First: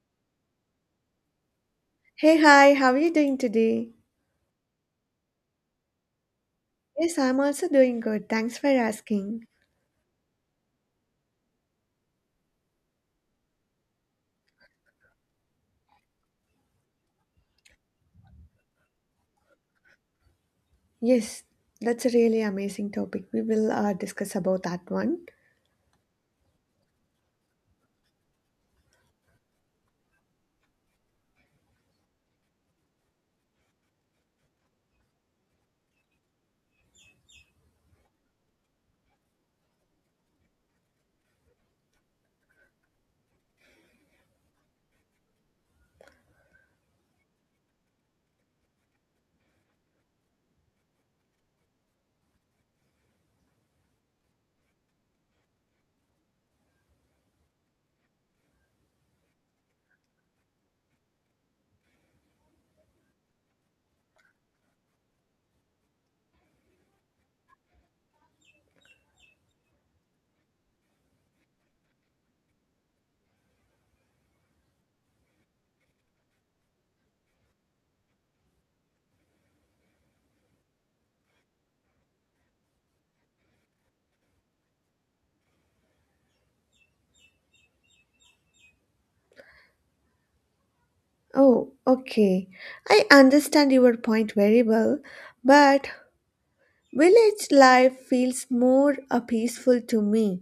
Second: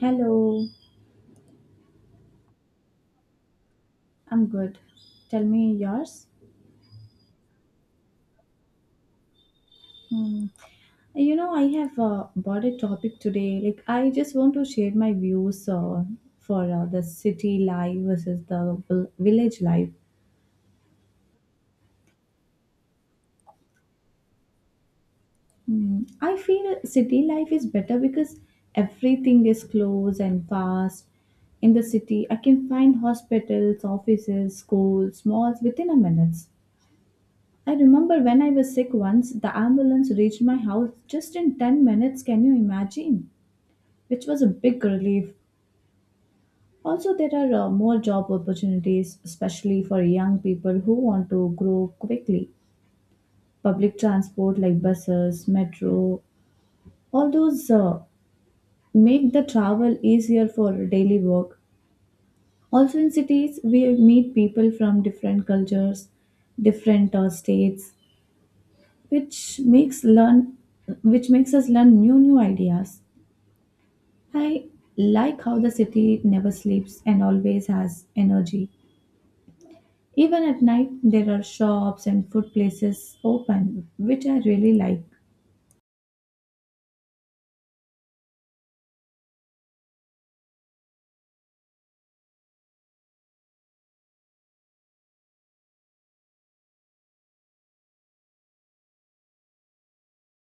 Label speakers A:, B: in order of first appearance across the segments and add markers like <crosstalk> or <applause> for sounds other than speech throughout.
A: Hello,
B: Hey, hi, how are you doing today?
A: I'm good. Tell me yours.
B: Yes, I'm also doing good. Thanks for asking.
A: Hmm. I have bought a topic today. Like, I just want to share my views for the city life versus the village life.
B: Yes, that's a really amazing topic. We will discuss about that one.
A: Hmm. I feel city life is better because everything is close and fast. In the city, I can find hospitals, offices, schools, malls within a minute. I remember when I was sick once, the ambulance reached my house just in 10 minutes. Can you imagine? Which was a big relief. Also, there are more job opportunities, especially for young people who want to grow quickly. Public transport like buses, metro, all those make the travel easier for daily work. Also, in cities, we meet people from different cultures, different states, which makes learn which makes us learn new ideas. I like how the city never sleeps and always has energy. Even at night there are shops and food places open, which I really like.
B: Oh, okay. I understand your point very well, but village life feels more peaceful to me.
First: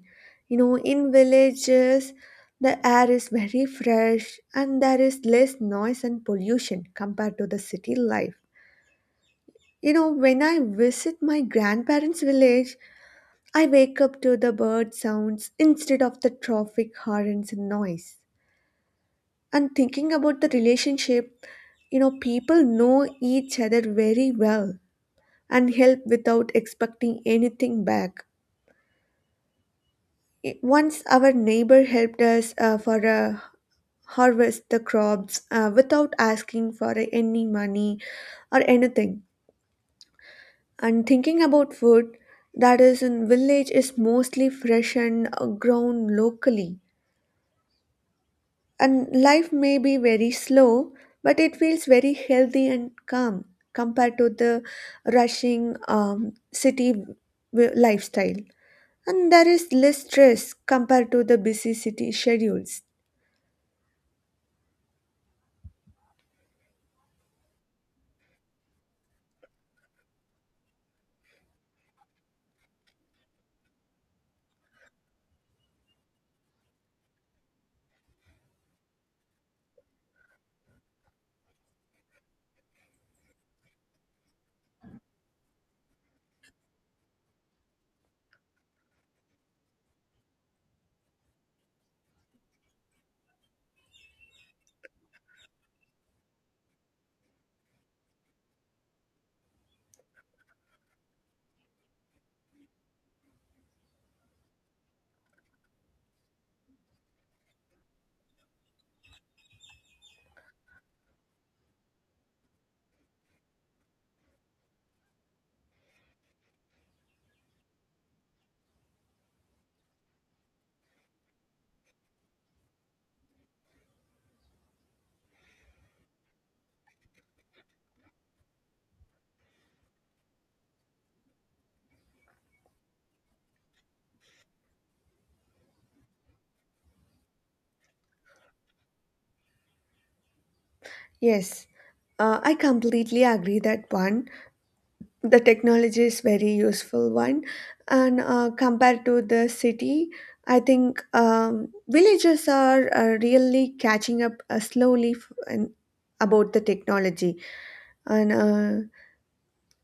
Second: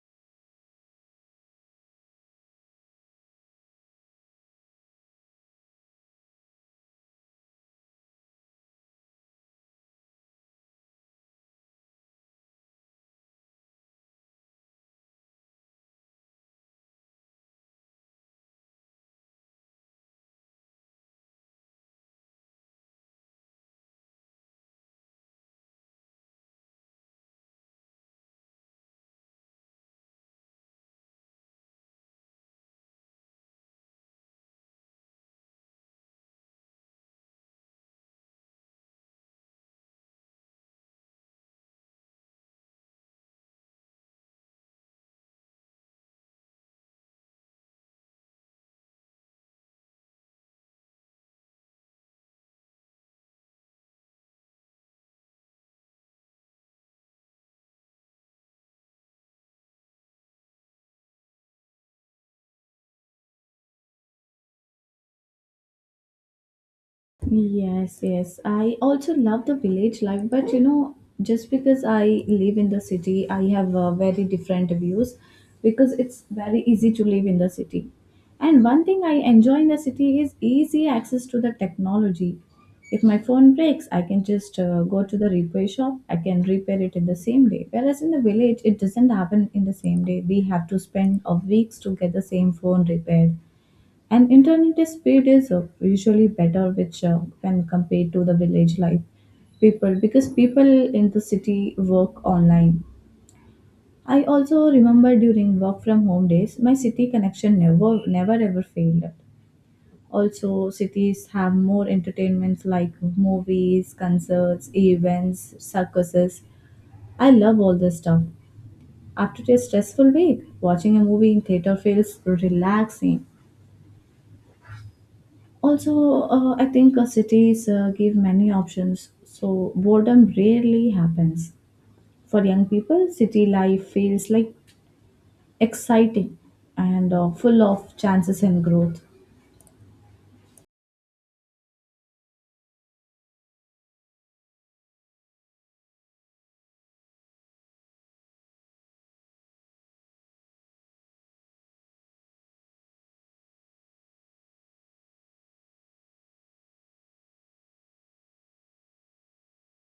B: You know, in villages, the air is very fresh and there is less noise and pollution compared to the city life. You know, when I visit my grandparents' village, I wake up to the bird sounds instead of the traffic horns and noise. And thinking about the relationship, you know, people know each other very well and help without expecting anything back. Once our neighbor helped us for a harvest the crops without asking for any money or anything. And thinking about food that is in village is mostly fresh and grown locally. And life may be very slow, but it feels very healthy and calm compared to the rushing city lifestyle. And there is less stress compared to the busy city schedules.
A: Yes, yes. I also love the village life, but just because I live in the city, I have very different views because it's very easy to live in the city. And one thing I enjoy in the city is easy access to the technology. If my phone breaks, I can just go to the repair shop. I can repair it in the same day. Whereas in the village, it doesn't happen in the same day. We have to spend weeks to get the same phone repaired, and internet speed is usually better, which when compared to the village life, people because people in the city work online. I also remember during work from home days, my city connection never never ever failed. Also, cities have more entertainments like movies, concerts, events, circuses. I love all this stuff. After a stressful week, watching a movie in theater feels relaxing. Also, I think cities give many options, so boredom rarely happens. For young people, city life feels like exciting and full of chances and growth.
B: Yes, I completely agree that one. The technology is very useful one, and compared to the city, I think villages are really catching up slowly and about the technology and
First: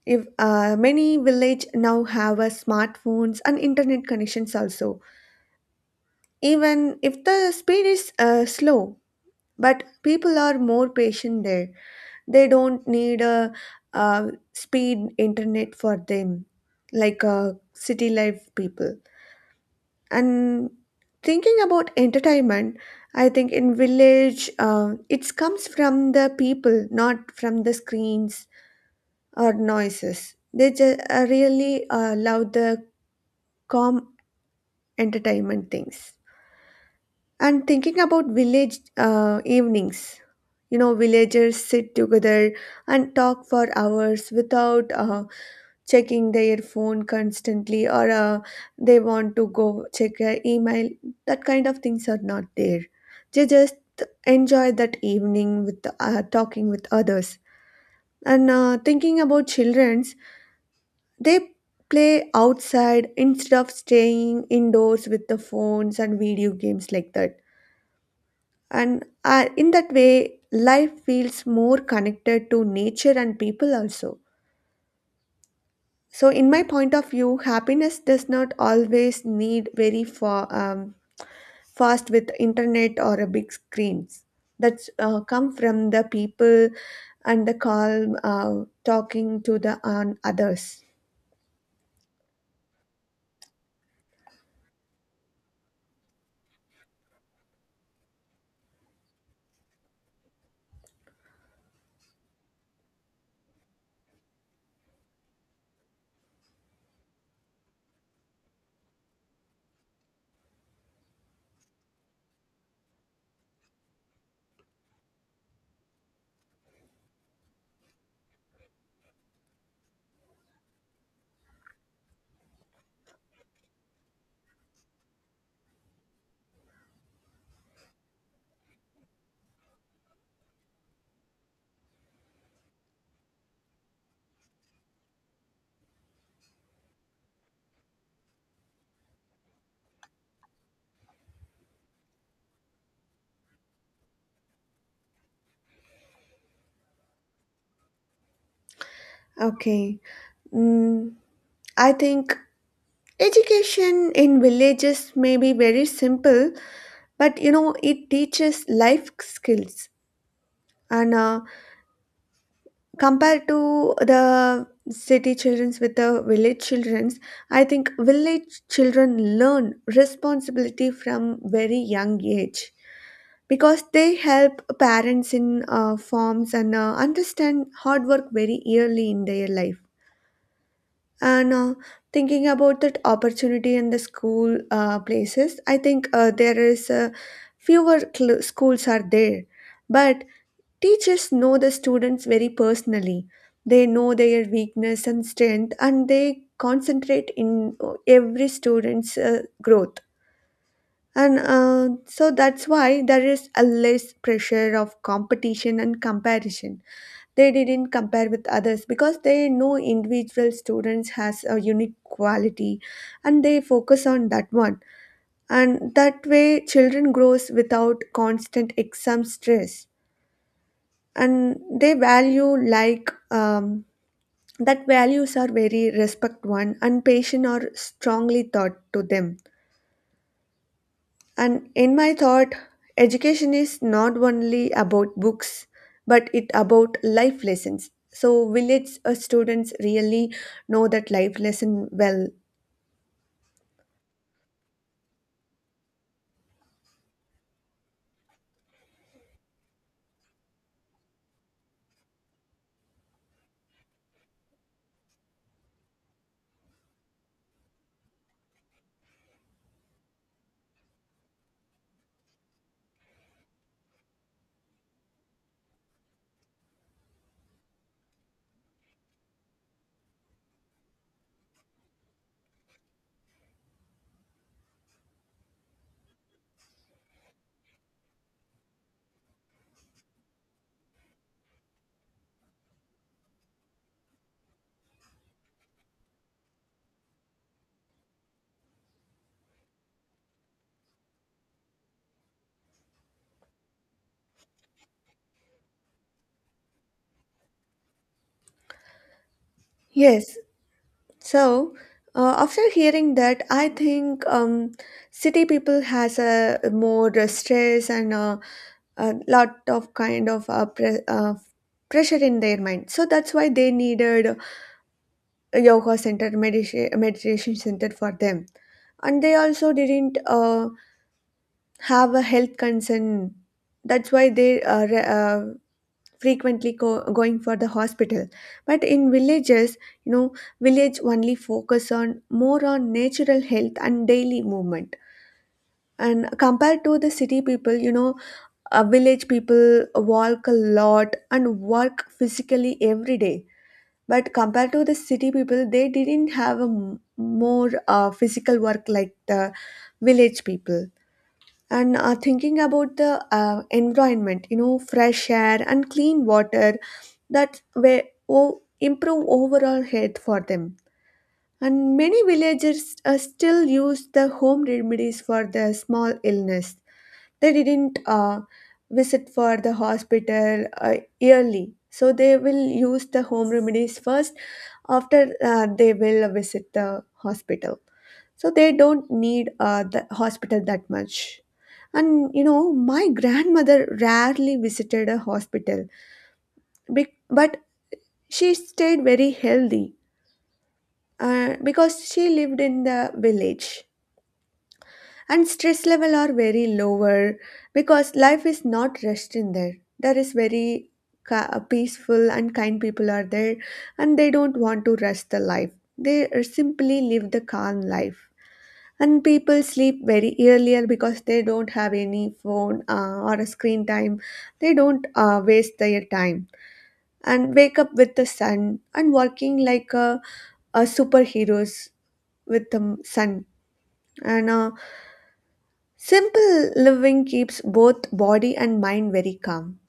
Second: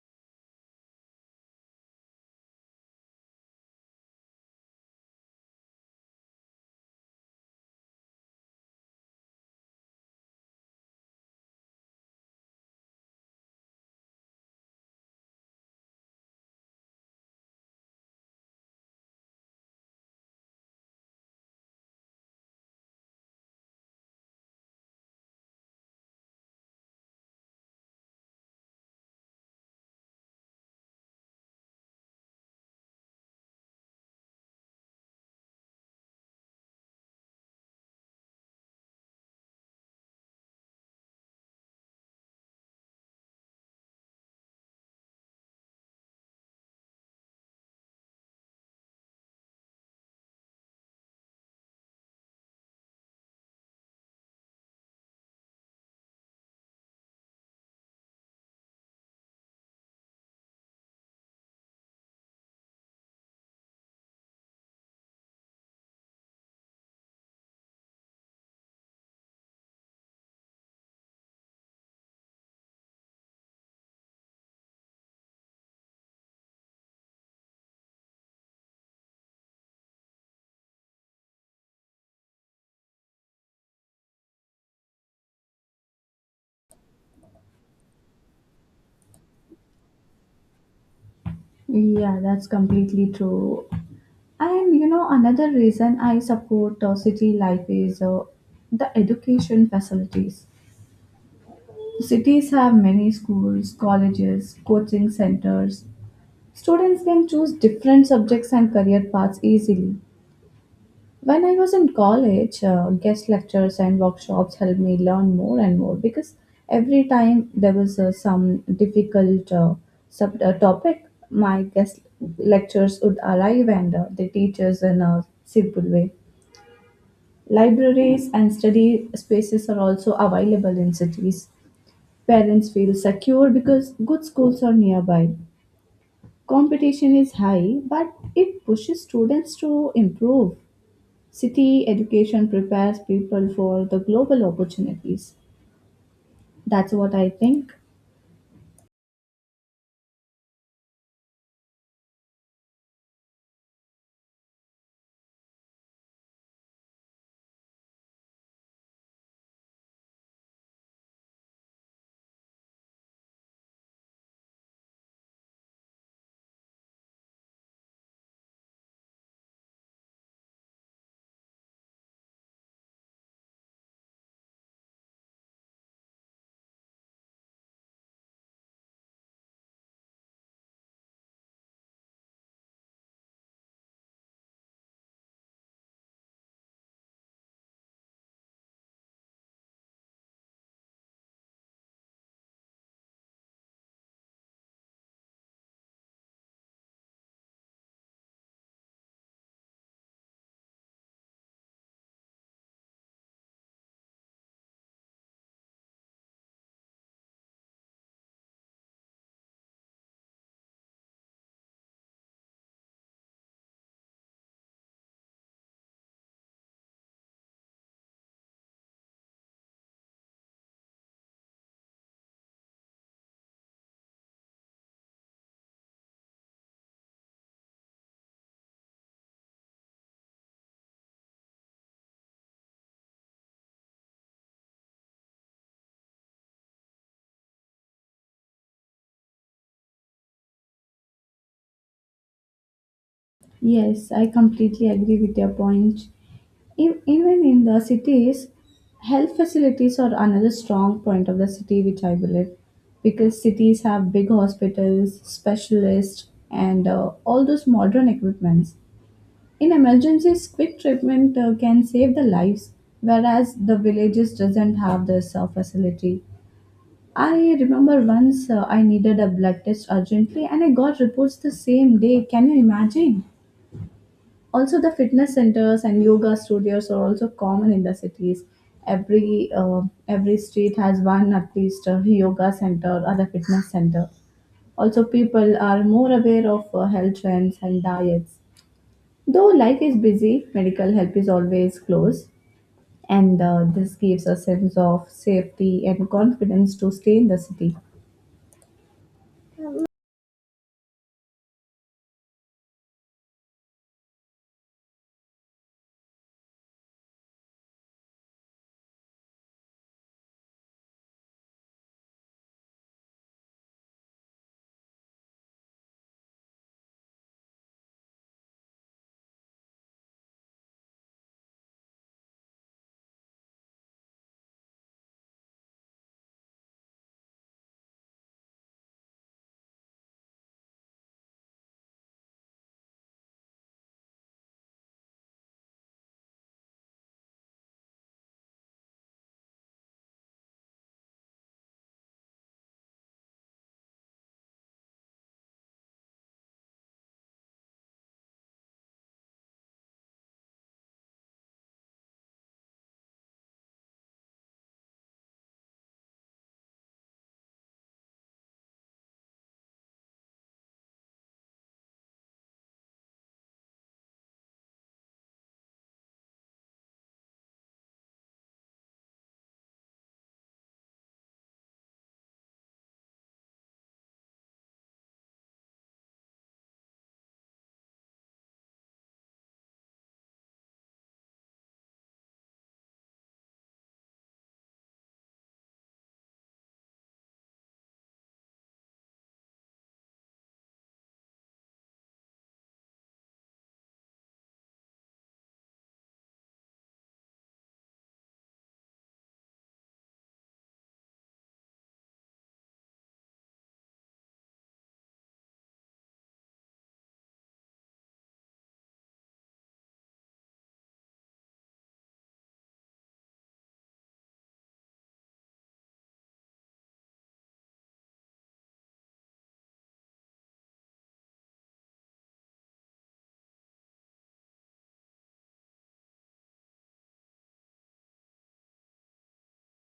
B: if many village now have smartphones and internet connections also, even if the speed is slow, but people are more patient there. They don't need a, uh speed internet for them, like city life people. And thinking about entertainment, I think in village it comes from the people, not from the screens or noises. They just really love the calm entertainment things. And thinking about village evenings, you know, villagers sit together and talk for hours without checking their phone constantly, or they want to go check their email. That kind of things are not there. They just enjoy that evening with talking with others. And thinking about children, they play outside instead of staying indoors with the phones and video games like that. And in that way, life feels more connected to nature and people also. So, in my point of view, happiness does not always need very far, fast with internet or a big screens. That's come from the people and the calm talking to the others.
A: Yeah, that's completely true. And another reason I support city life is the education facilities. Cities have many schools, colleges, coaching centers. Students can choose different subjects and career paths easily. When I was in college, guest lectures and workshops helped me learn more and more, because every time there was some difficult sub topic, my guest lectures would arrive and they teach us in a simple way. Libraries and study spaces are also available in cities. Parents feel secure because good schools are nearby. Competition is high, but it pushes students to improve. City education prepares people for the global opportunities. That's what I think.
B: Okay. Mm, I think education in villages may be very simple, but you know, it teaches life skills. And compared to the city childrens with the village childrens, I think village children learn responsibility from very young age, because they help parents in forms and understand hard work very early in their life. And thinking about that opportunity in the school places, I think there is fewer schools are there, but teachers know the students very personally. They know their weakness and strength, and they concentrate in every student's growth. And so that's why there is a less pressure of competition and comparison. They didn't compare with others, because they know individual students has a unique quality and they focus on that one, and that way children grows without constant exam stress. And they value, like that values are very respect one and patient are strongly taught to them. And in my thought, education is not only about books, but it about life lessons. So will its students really know that life lesson well?
A: Yes, I completely agree with your point. Even in the cities, health facilities are another strong point of the city, which I believe, because cities have big hospitals, specialists, and all those modern equipments. In emergencies, quick treatment can save the lives, whereas the villages doesn't have this facility. I remember once I needed a blood test urgently and I got reports the same day. Can you imagine? Also, the fitness centers and yoga studios are also common in the cities. Every uh, every street has one at least, a yoga center or a fitness center. Also, people are more aware of health trends and diets. Though life is busy, medical help is always close, and this gives a sense of safety and confidence to stay in the city.
B: Yes. So after hearing that, I think city people has a more stress and a lot of kind of pressure in their mind. So that's why they needed yoga center, meditation center for them. And they also didn't have a health concern, that's why they are frequently going for the hospital. But in villages, you know, village only focus on more on natural health and daily movement. And compared to the city people, you know, village people walk a lot and work physically every day, but compared to the city people they didn't have a more physical work like the village people. And thinking about the environment, you know, fresh air and clean water, that way improve overall health for them. And many villagers still use the home remedies for the small illness. They didn't visit for the hospital yearly, so they will use the home remedies first, after they will visit the hospital. So they don't need the hospital that much. And you know, my grandmother rarely visited a hospital, but she stayed very healthy because she lived in the village. And stress level are very lower because life is not rushed in there. There is very peaceful and kind people are there, and they don't want to rush the life. They simply live the calm life. And people sleep very earlier because they don't have any phone or a screen time. They don't waste their time and wake up with the sun and working like a superheroes with the sun. And simple living keeps both body and mind very calm.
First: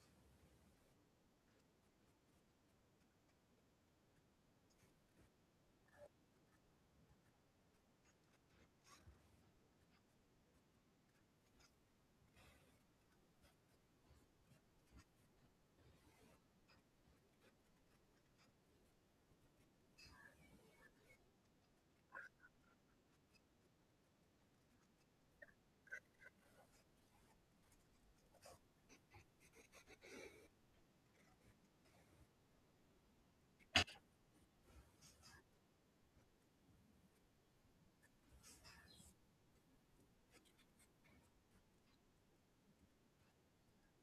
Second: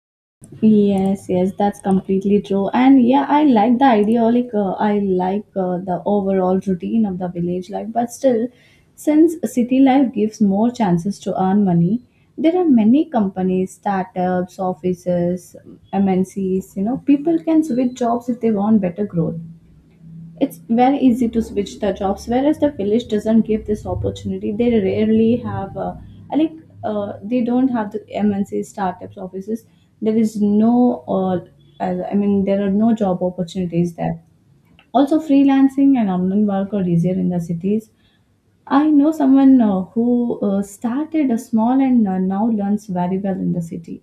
A: Yes, yes, that's completely true. And yeah, I like the idea. Like, I like the overall routine of the village life, but still, since city life gives more chances to earn money, there are many companies, startups, offices, MNCs, people can switch jobs if they want better growth. It's very easy to switch the jobs, whereas the village doesn't give this opportunity. They rarely have, I like, they don't have the MNC startups offices. There is no, I mean, there are no job opportunities there. Also, freelancing and online work are easier in the cities. I know someone who started a small and now learns very well in the city,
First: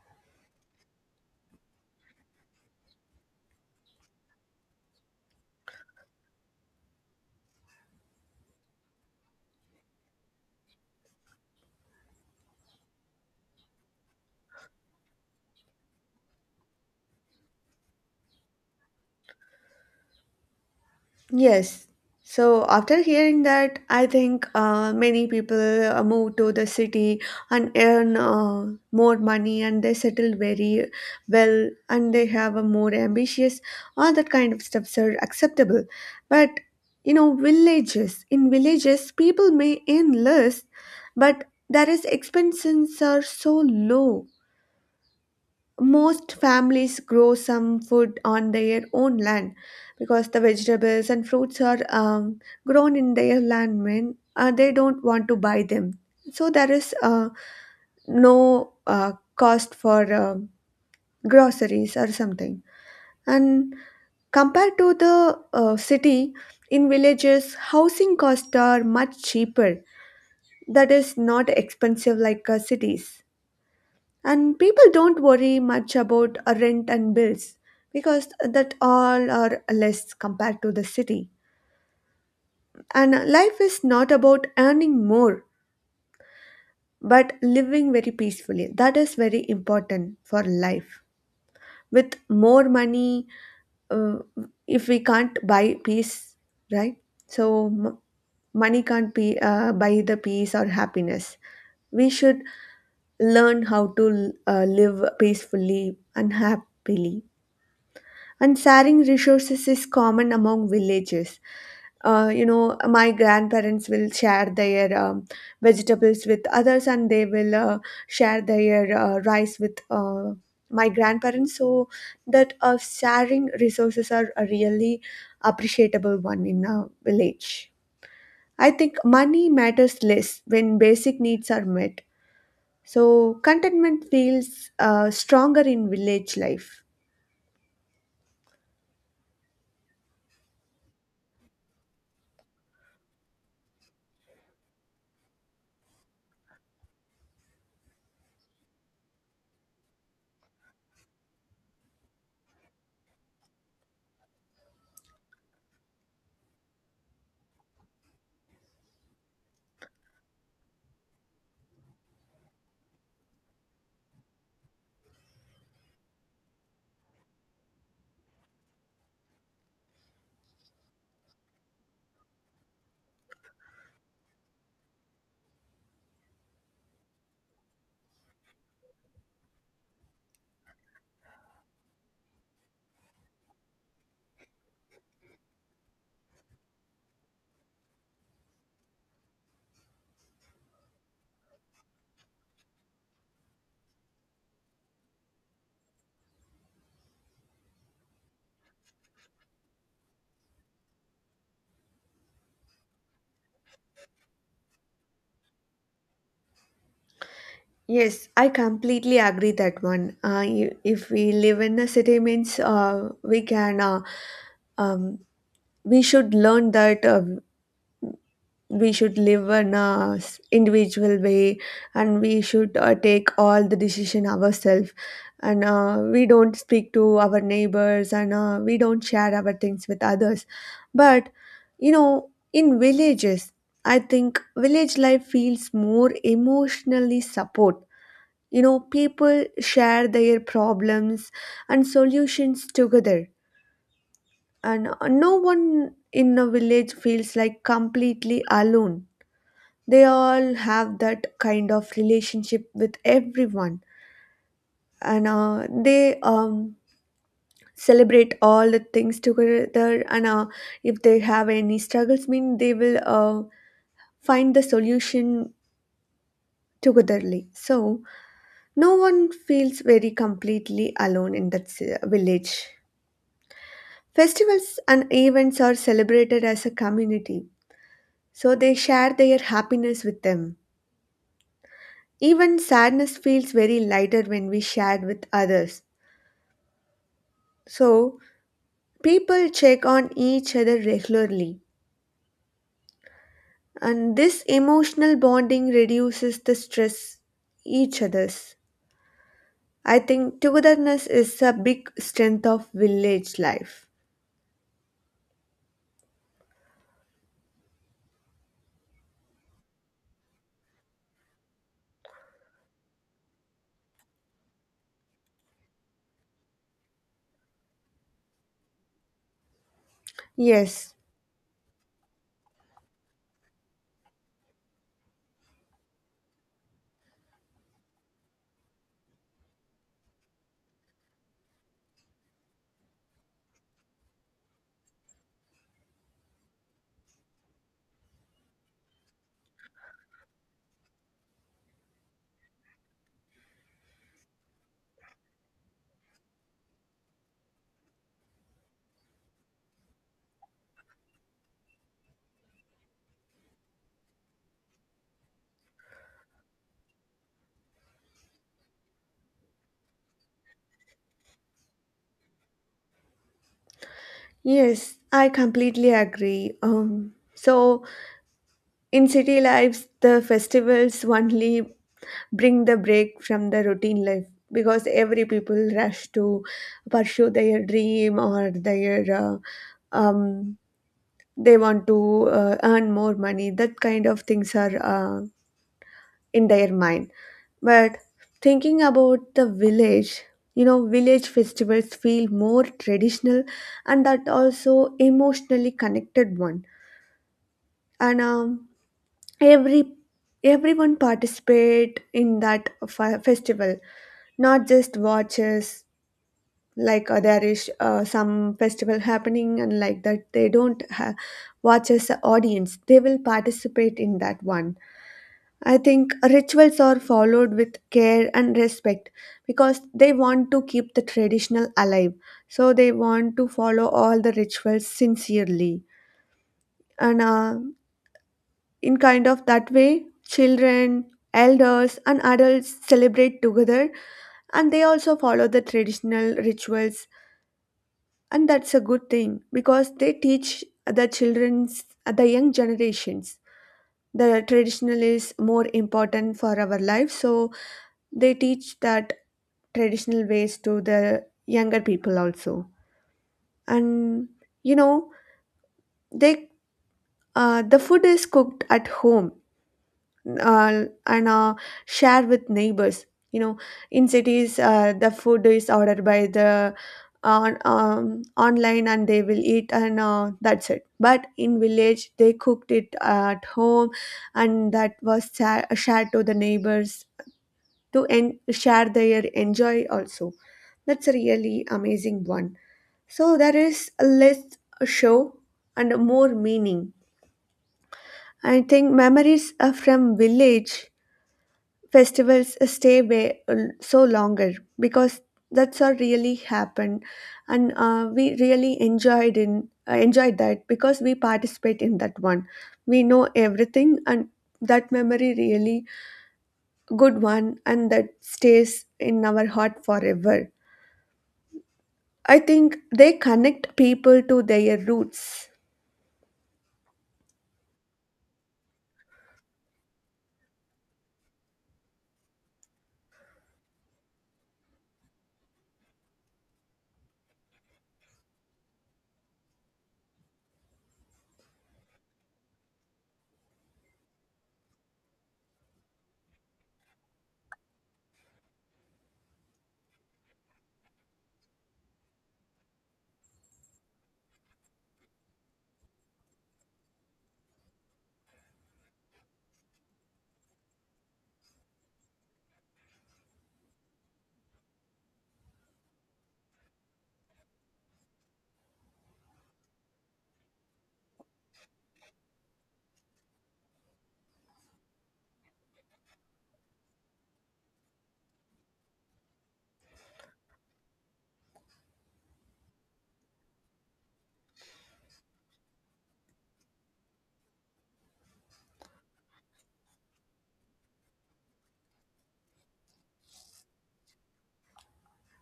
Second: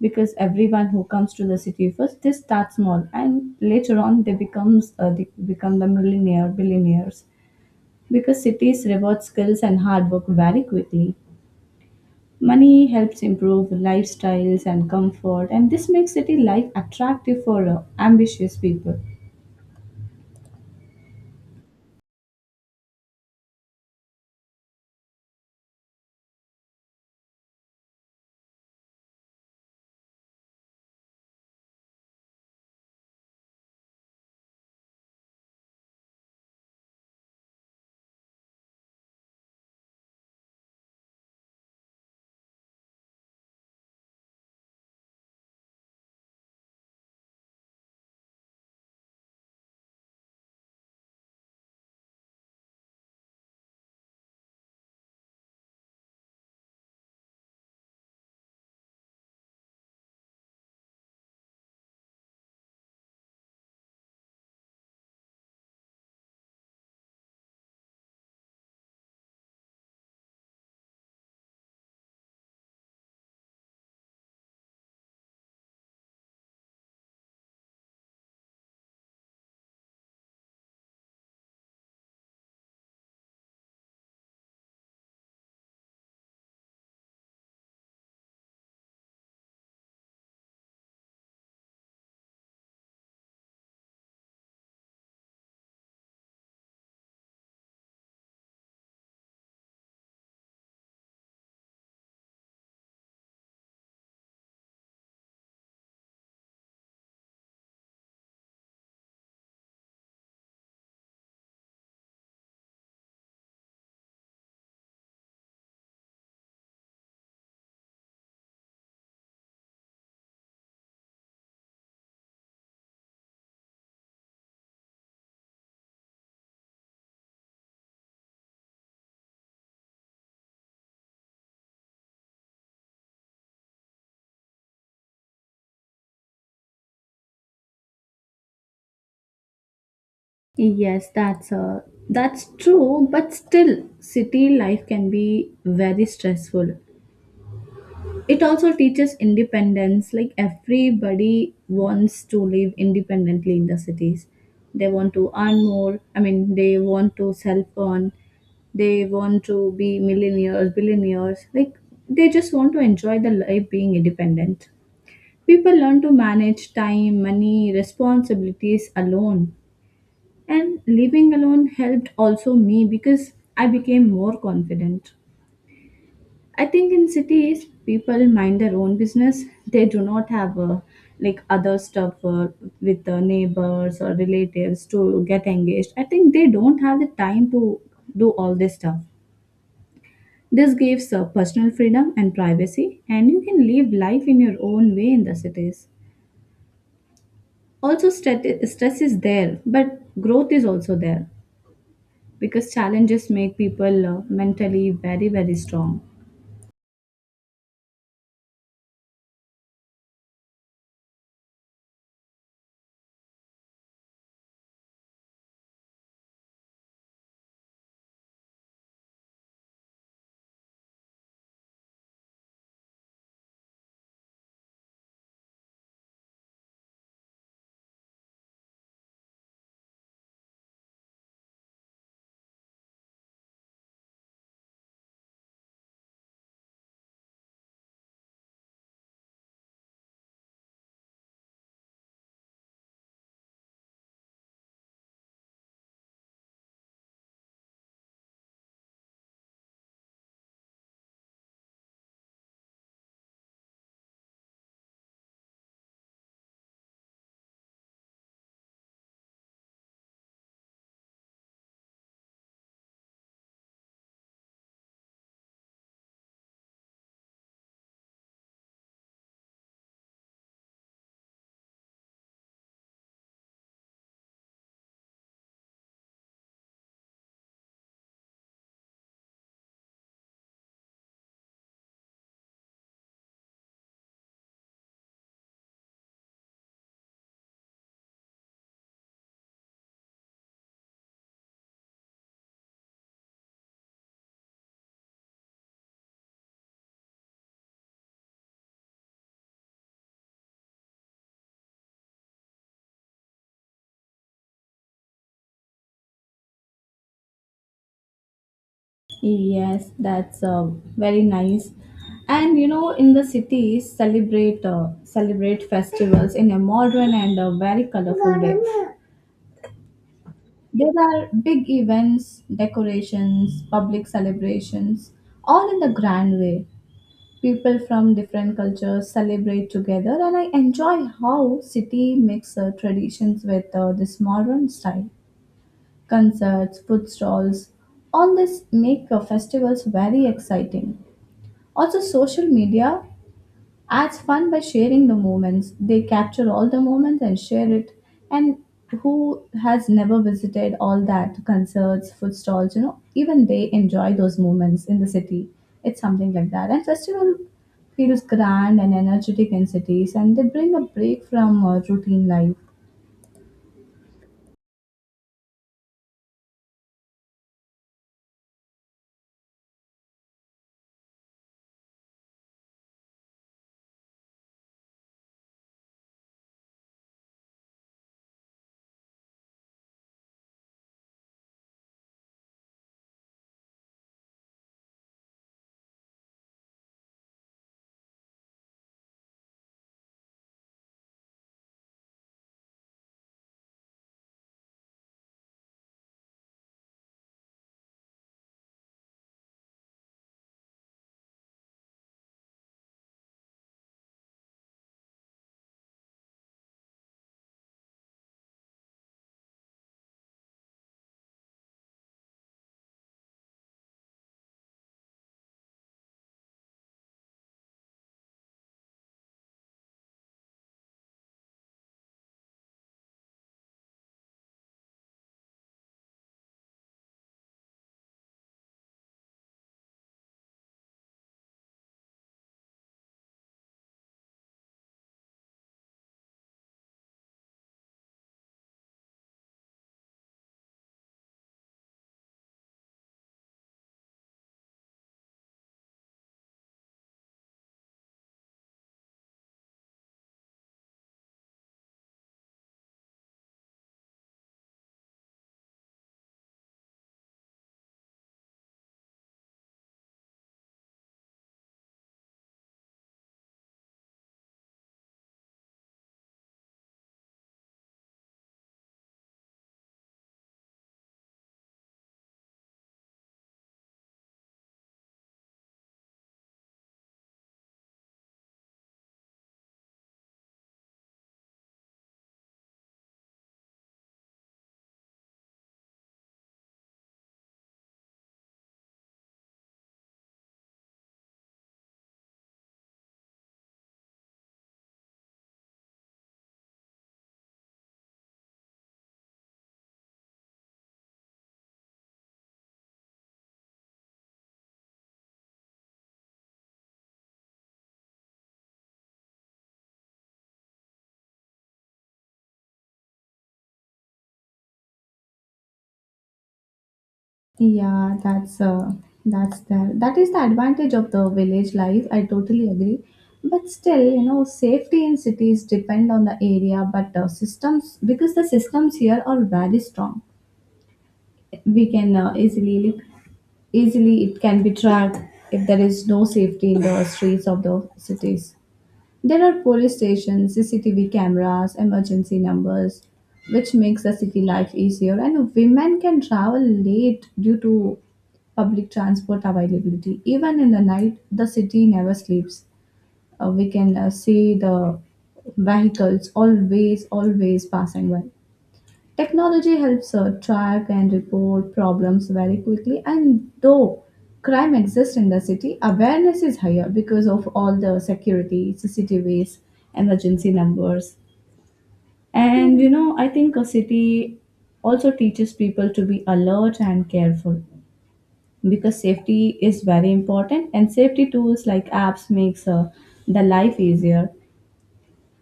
A: because everyone who comes to the city first, they start small, and later on they becomes they become the millionaire billionaires, because cities reward skills and hard work very quickly. Money helps improve lifestyles and comfort, and this makes city life attractive for ambitious people.
B: Yes. So after hearing that, I think many people move to the city and earn more money and they settle very well, and they have a more ambitious, all that kind of stuffs are acceptable. But you know, villages, in villages, people may earn less, but their expenses are so low. Most families grow some food on their own land, because the vegetables and fruits are grown in their land, when they don't want to buy them. So there is no cost for groceries or something. And compared to the city, in villages housing costs are much cheaper. That is not expensive like cities, and people don't worry much about rent and bills, because that all are less compared to the city. And life is not about earning more, but living very peacefully, that is very important for life. With more money, uh, if we can't buy peace, right? So money can't be buy the peace or happiness. We should learn how to live peacefully and happily. And sharing resources is common among villages. You know, my grandparents will share their vegetables with others, and they will share their rice with my grandparents. So that sharing resources are a really appreciable one in a village. I think money matters less when basic needs are met. So contentment feels stronger in village life.
A: Yes, that's true, but still city life can be very stressful. It also teaches independence, like everybody wants to live independently in the cities. They want to earn more, I mean they want to self earn, they want to be millionaires, billionaires, like they just want to enjoy the life being independent. People learn to manage time, money, responsibilities alone, and living alone helped also me because I became more confident. I think in cities, people mind their own business. They do not have like other stuff with the neighbors or relatives to get engaged. I think they don't have the time to do all this stuff. This gives personal freedom and privacy, and you can live life in your own way in the cities. Also, stress is there, but growth is also there, because challenges make people mentally very strong.
B: Yes, I completely agree that one. You, if we live in a city, means um, we should learn that we should live in a individual way, and we should take all the decision ourselves, and we don't speak to our neighbors, and we don't share our things with others. But you know, in villages, I think village life feels more emotionally support. You know, people share their problems and solutions together, and no one in a village feels like completely alone. They all have that kind of relationship with everyone, and they celebrate all the things together. And if they have any struggles, mean they will find the solution togetherly. So, no one feels very completely alone in that village. Festivals and events are celebrated as a community, so they share their happiness with them. Even sadness feels very lighter when we share with others. So, people check on each other regularly, and this emotional bonding reduces the stress each other's. I think togetherness is a big strength of village life.
A: Yes, that's very nice. And in the cities, celebrate festivals in a modern and a very colorful way. There
B: Yes,
A: are big events, decorations, public celebrations, all in the grand way. People from different cultures celebrate together, and I enjoy how city mix traditions with this modern style. Concerts, food stalls. All this make festivals very exciting. Also, social media adds fun by sharing the moments. They capture all the moments and share it. And who has never visited all that concerts, food stalls? Even they enjoy those moments in the city. It's something like that. And festival feels grand and energetic in cities, and they bring a break from routine life.
B: yes, I completely agree. So in city lives, the festivals only bring the break from the routine life, because every people rush to pursue their dream or their um, they want to earn more money. That kind of things are in their mind. But thinking about the village, you know, village festivals feel more traditional, and that also emotionally connected one. And every everyone participate in that festival, not just watches. Like there is some festival happening and like that they don't ha- watch as a audience, they will participate in that one. I think rituals are followed with care and respect because they want to keep the traditional alive, so they want to follow all the rituals sincerely. And in kind of that way, children, elders and adults celebrate together and they also follow the traditional rituals. And that's a good thing because they teach the children's, the young generations, the traditional is more important for our life. So they teach that traditional ways to the younger people also. And you know, they, the food is cooked at home, and share with neighbors. You know, in cities the food is ordered by the, on online, and they will eat and that's it. But in village they cooked it at home, and that was shared to the neighbors to share their enjoy also. That's a really amazing one. So there is less show and more meaning. I think memories are from village festivals, stay so longer, because that's what really happened. And we really enjoyed in enjoyed that because we participate in that one. We know everything, and that memory really good one, and that stays in our heart forever. I think they connect people to their roots.
A: Yeah, that's that. That is the advantage of the village life. I totally agree. But still, safety in cities depend on the area, but systems, because the systems here are very strong. We can easily easily it can be tracked, if there is no safety in the streets of the cities. There are police stations, CCTV cameras, emergency numbers, which makes the city life easier, and women can travel late due to public transport availability. Even in the night, the city never sleeps. We can see the vehicles always, always passing by. Technology helps track and report problems very quickly, and though crime exists in the city, awareness is higher because of all the security, CCTVs, emergency numbers. And I think a city also teaches people to be alert and careful, because safety is very important and safety tools like apps makes the life easier,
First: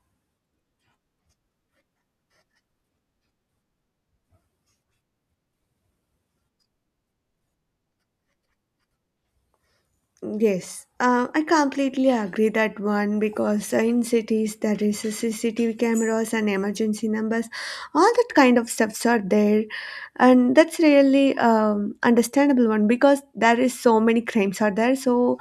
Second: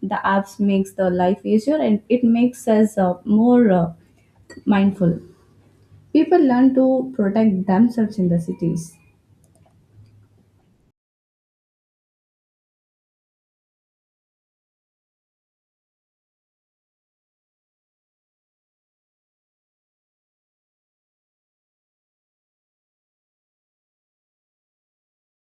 A: the apps makes the life easier, and it makes us more mindful. People learn to protect themselves in the cities.
B: Yes, I completely agree that one, because in cities there is a CCTV cameras and emergency numbers, all that kind of stuffs are there, and that's really understandable one because there is so many crimes are there. So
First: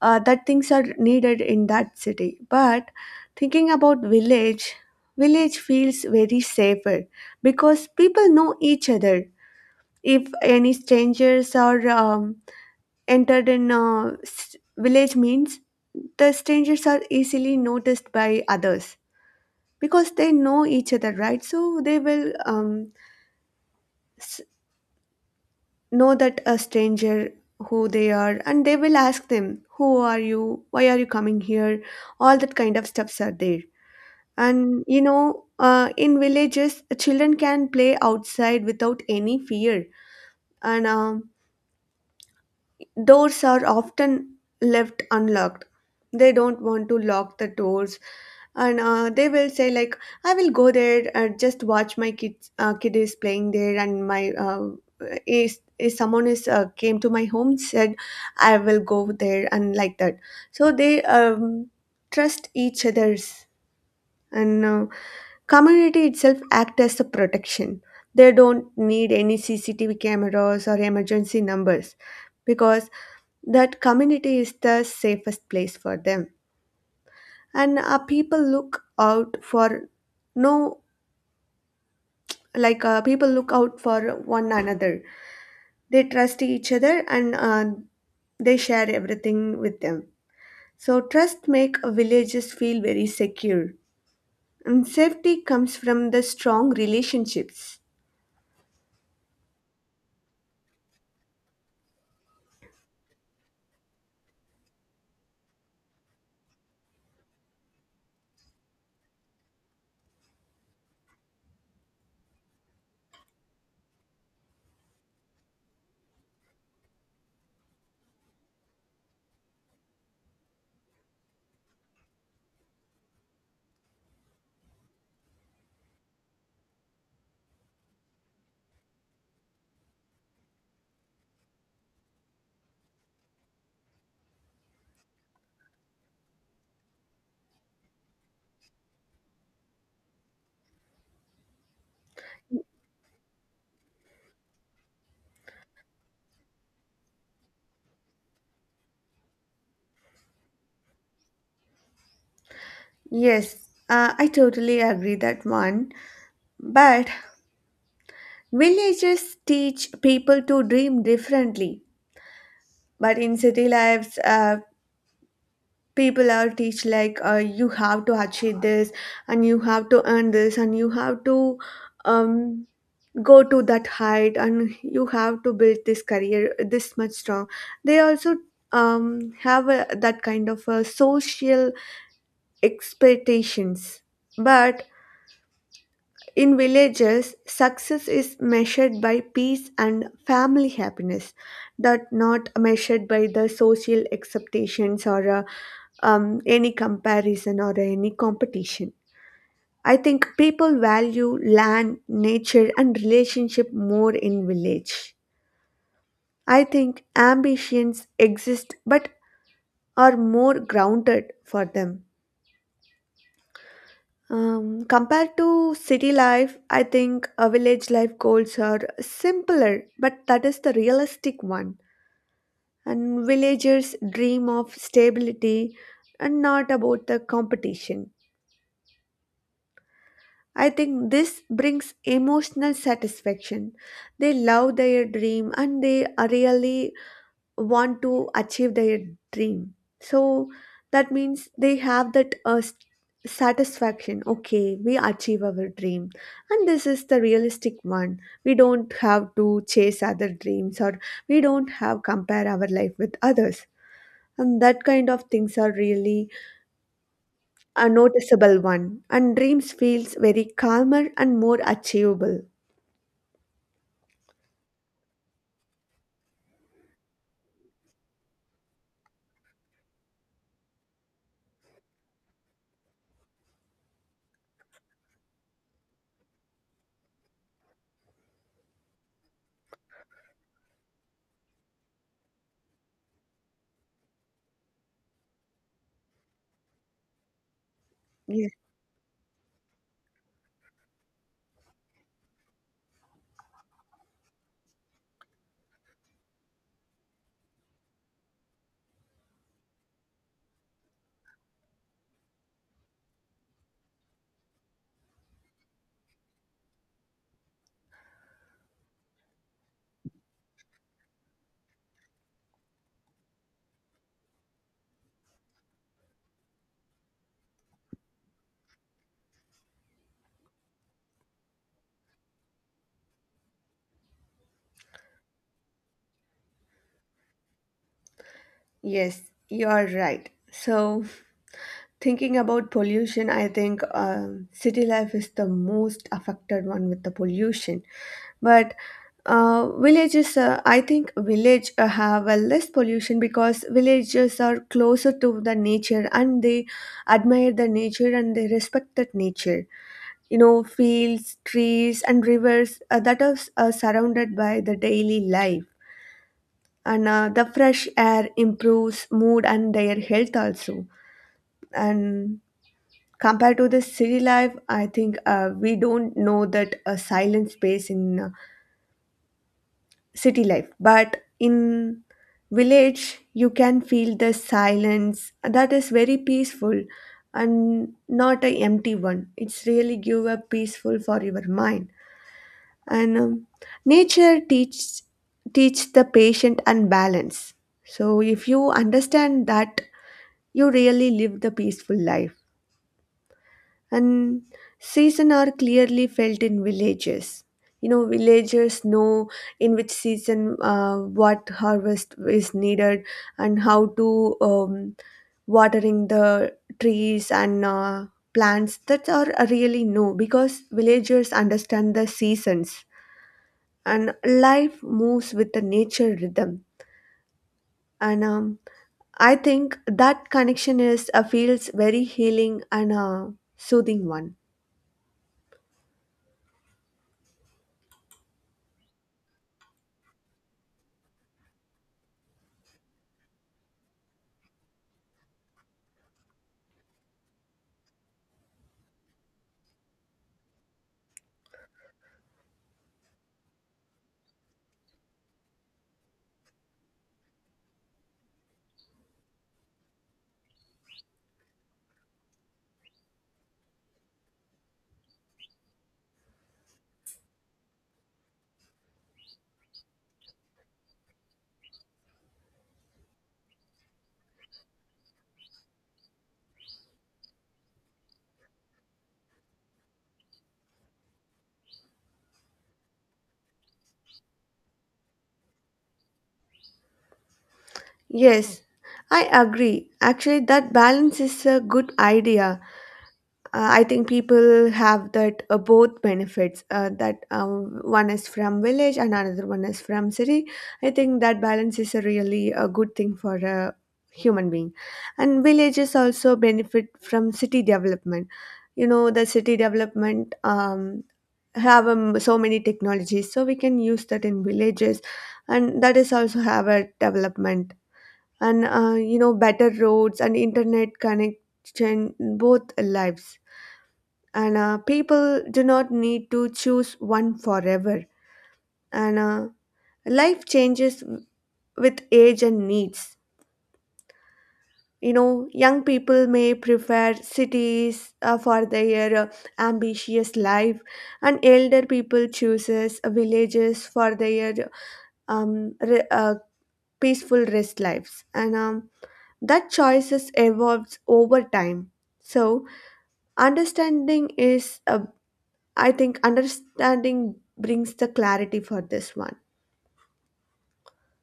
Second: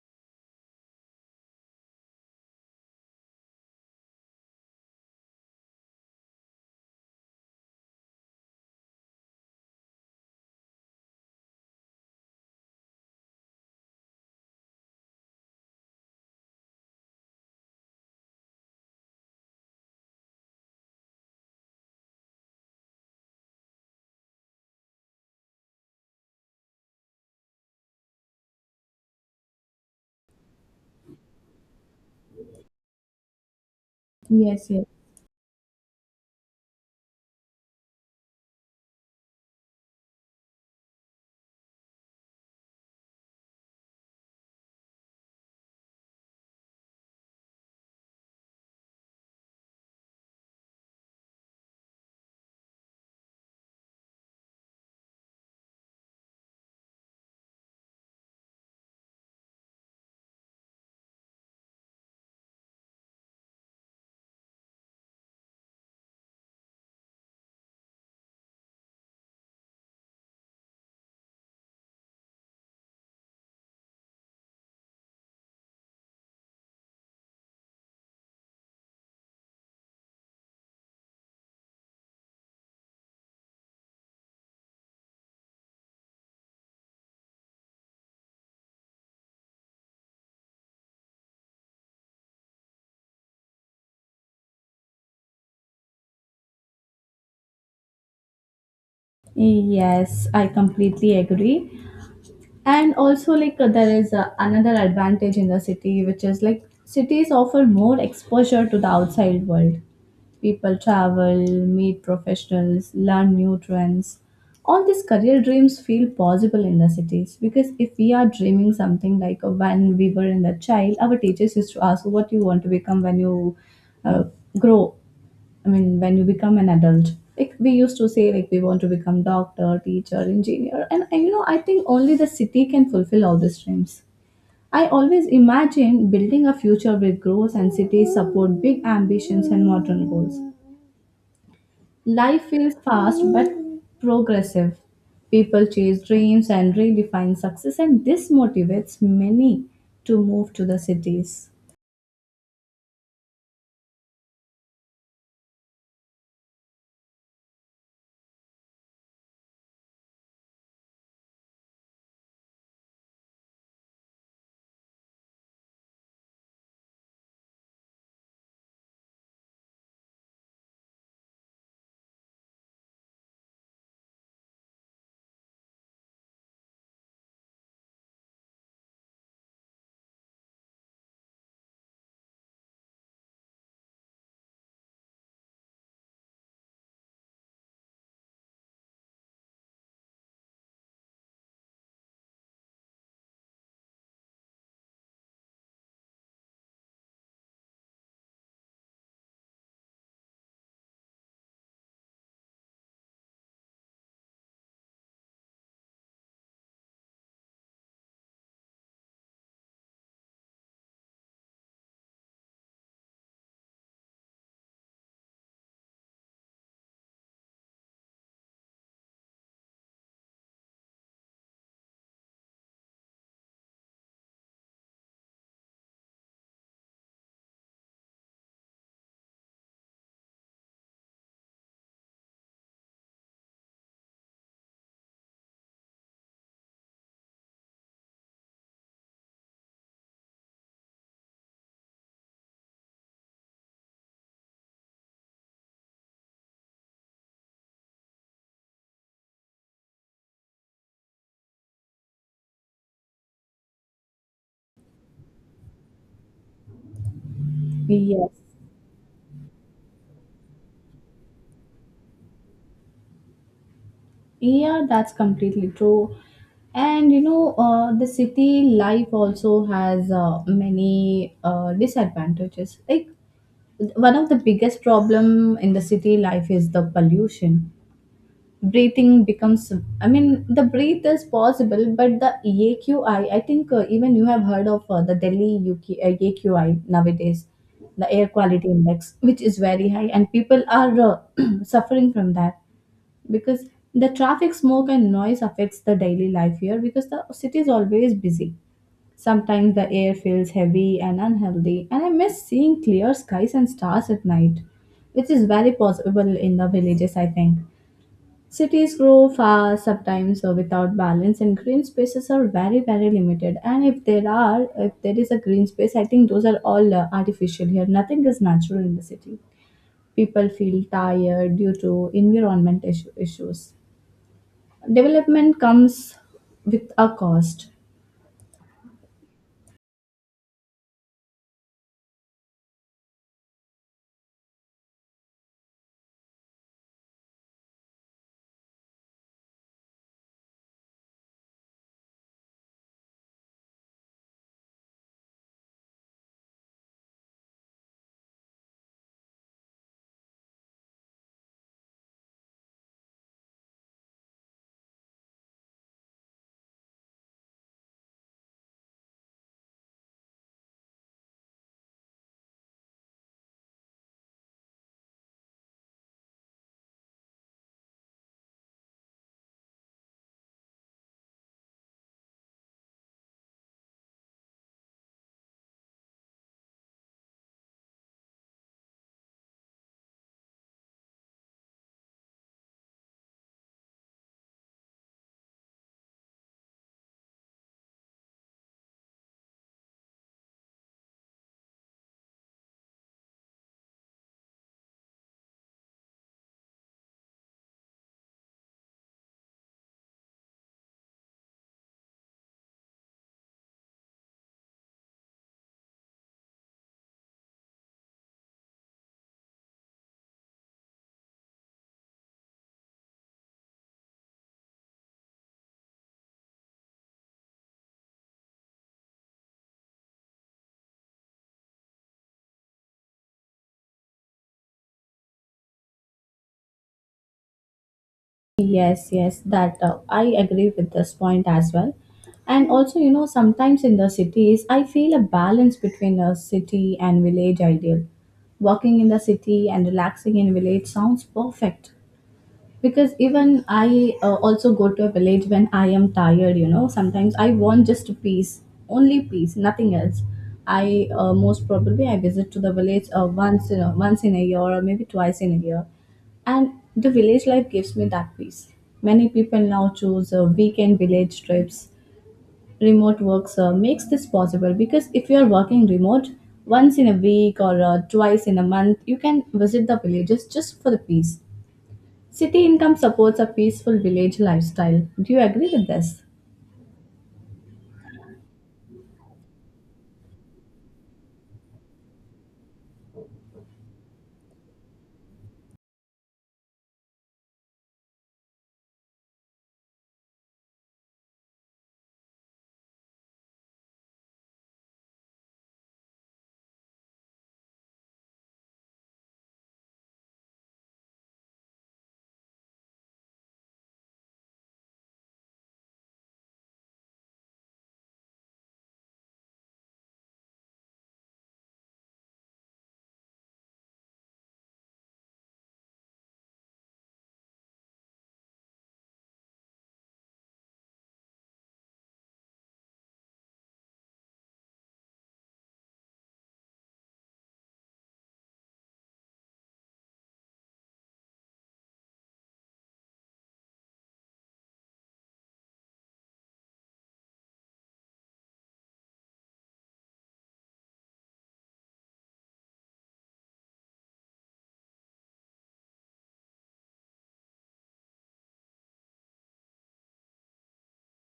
B: that things are needed in that city. But thinking about village, village feels very safer because people know each other. If any strangers or entered in a village means the strangers are easily noticed by others, because they know each other, right? So they will s- know that a stranger, who they are, and they will ask them, who are you, why are you coming here, all that kind of stuffs are there.
A: Yes,
B: And
A: yes.
B: you know, in villages children can play outside without any fear. And doors are often left unlocked. They don't want to lock the doors. And they will say like, I will go there, just watch my kids, kid is playing there, and my, is someone is came to my home, said I will go there and like that. So they trust each other's, and community itself act as a protection. They don't need any CCTV cameras or emergency numbers, because that community is the safest place for them. And people look out for, no, like people look out for one another. They trust each other and they share everything with them. So trust make villages feel very secure, and safety comes from the strong relationships.
A: Yes, I completely agree. And also, like, there is another advantage in the city, which is like cities offer more exposure to the outside world. People travel, meet professionals, learn new trends. All these career dreams feel possible in the cities, because if we are dreaming something like when we were in the child, our teachers used to ask, what you want to become when you uh, grow I mean, when you become an adult, like we used to say, like we want to become doctor, teacher, engineer, and I think only the city can fulfill all these dreams. I always imagine building a future where growth and cities support big ambitions and modern goals. Life feels fast but progressive. People chase dreams and redefine success, and this motivates many to move to the cities.
B: Yes, I totally agree that one. But villages teach people to dream differently. But in city lives, people are teach like, you have to achieve this and you have to earn this and you have to um, go to that height and you have to build this career this much strong. They also that kind of a social expectations. But in villages success is measured by peace and family happiness. That not measured by the social expectations or any comparison or any competition. I think people value land, nature, and relationship more in village. I think ambitions exist but are more grounded for them. Compared to city life, I think a village life goals are simpler, but that is the realistic one. And villagers dream of stability and not about the competition. I think this brings emotional satisfaction. They love their dream and they really want to achieve their dream. So that means they have that satisfaction. Okay, we achieve our dream. And this is the realistic one. We don't have to chase other dreams or we don't have compare our life with others. And that kind of things are really a
A: Yes.
B: noticeable one, and dreams feels very calmer and more achievable.
A: Yeah, that's completely true. And the city life also has many disadvantages. Like one of the biggest problem in the city life is the pollution. Breathing becomes, I mean, the breathe is possible, but the AQI, I think even you have heard of the Delhi UK, AQI nowadays, the air
B: Yes,
A: quality index, which is very high, and people are <clears throat> suffering from that, because the traffic smoke and noise affects the daily life here, because the city is always busy. Sometimes the air feels heavy and unhealthy, and I miss seeing clear skies and stars at night, which is very possible in the villages. I think cities grow fast sometimes without balance, and green spaces are very limited, and if there is a green space, I think those are all artificial here, nothing is natural in the city. People feel tired due to environment issues. Development comes with a cost.
B: yes, you're right. So, thinking about pollution, I think city life is the most affected one with the pollution. But villages, I think village have a less pollution because villages are closer to the nature and they admire the nature and they respect that nature. You know, fields, trees and rivers, that are surrounded by the daily life. And the fresh air improves mood and their health also. And compared to the city life, I think we don't know that a silent space in city life, but in village you can feel the silence that is very peaceful. And not a empty one, it's really give a peaceful for your mind. And nature teach the patient and balance. So if you understand that, you really live the peaceful life. And season are clearly felt in villages. You know, villagers know in which season, what harvest is needed and how to watering the trees and plants. That are really know because villagers understand the seasons. And life moves with the nature rhythm. And I think that connection is, feels very healing and soothing one.
A: Yes, yes, that I agree with this point as well. And also sometimes in the cities I feel a balance between a city and village ideal. Walking in the city and relaxing in village sounds perfect, because even I also go to a village when I am tired. Sometimes I want just peace, only peace, nothing else. I most probably I visit to the village once in a year or maybe twice in a year. And the village life gives me that peace. Many people now choose weekend village trips. Remote works makes this possible, because if you are working remote, once in a week or twice in a month you can visit the villages just for the peace. City income supports a peaceful village lifestyle. Do you agree with this?
B: Yes, I agree. Actually, that balance is a good idea. I think people have that, both benefits. That One is from village and another one is from city. I think that balance is a really a good thing for a human being, and villages also benefit from city development. You know, the city development have so many technologies, so we can use that in villages, and that is also have a development. And you know, better roads and internet connection both lives. And people do not need to choose one forever. And life changes with age and needs. You know, young people may prefer cities for their ambitious life, and elder people chooses villages for their um, re- uh, peaceful rest lives. And that choices evolves over time. So understanding is, understanding brings the clarity for this one.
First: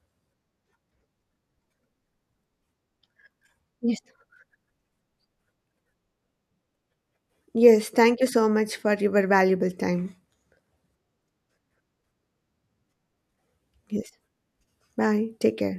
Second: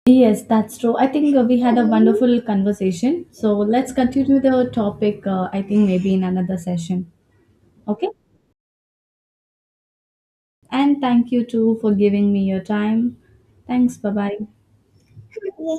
A: Yes, that's true. I think we had a wonderful conversation. So let's
B: Yes.
A: continue the topic, I think maybe in another session.
B: Yes,
A: Okay?
B: thank you so much for your valuable time.
A: And thank you too for giving me your time. Thanks. Bye
B: Yes,
A: bye.
B: bye. Take
A: Yeah,
B: care.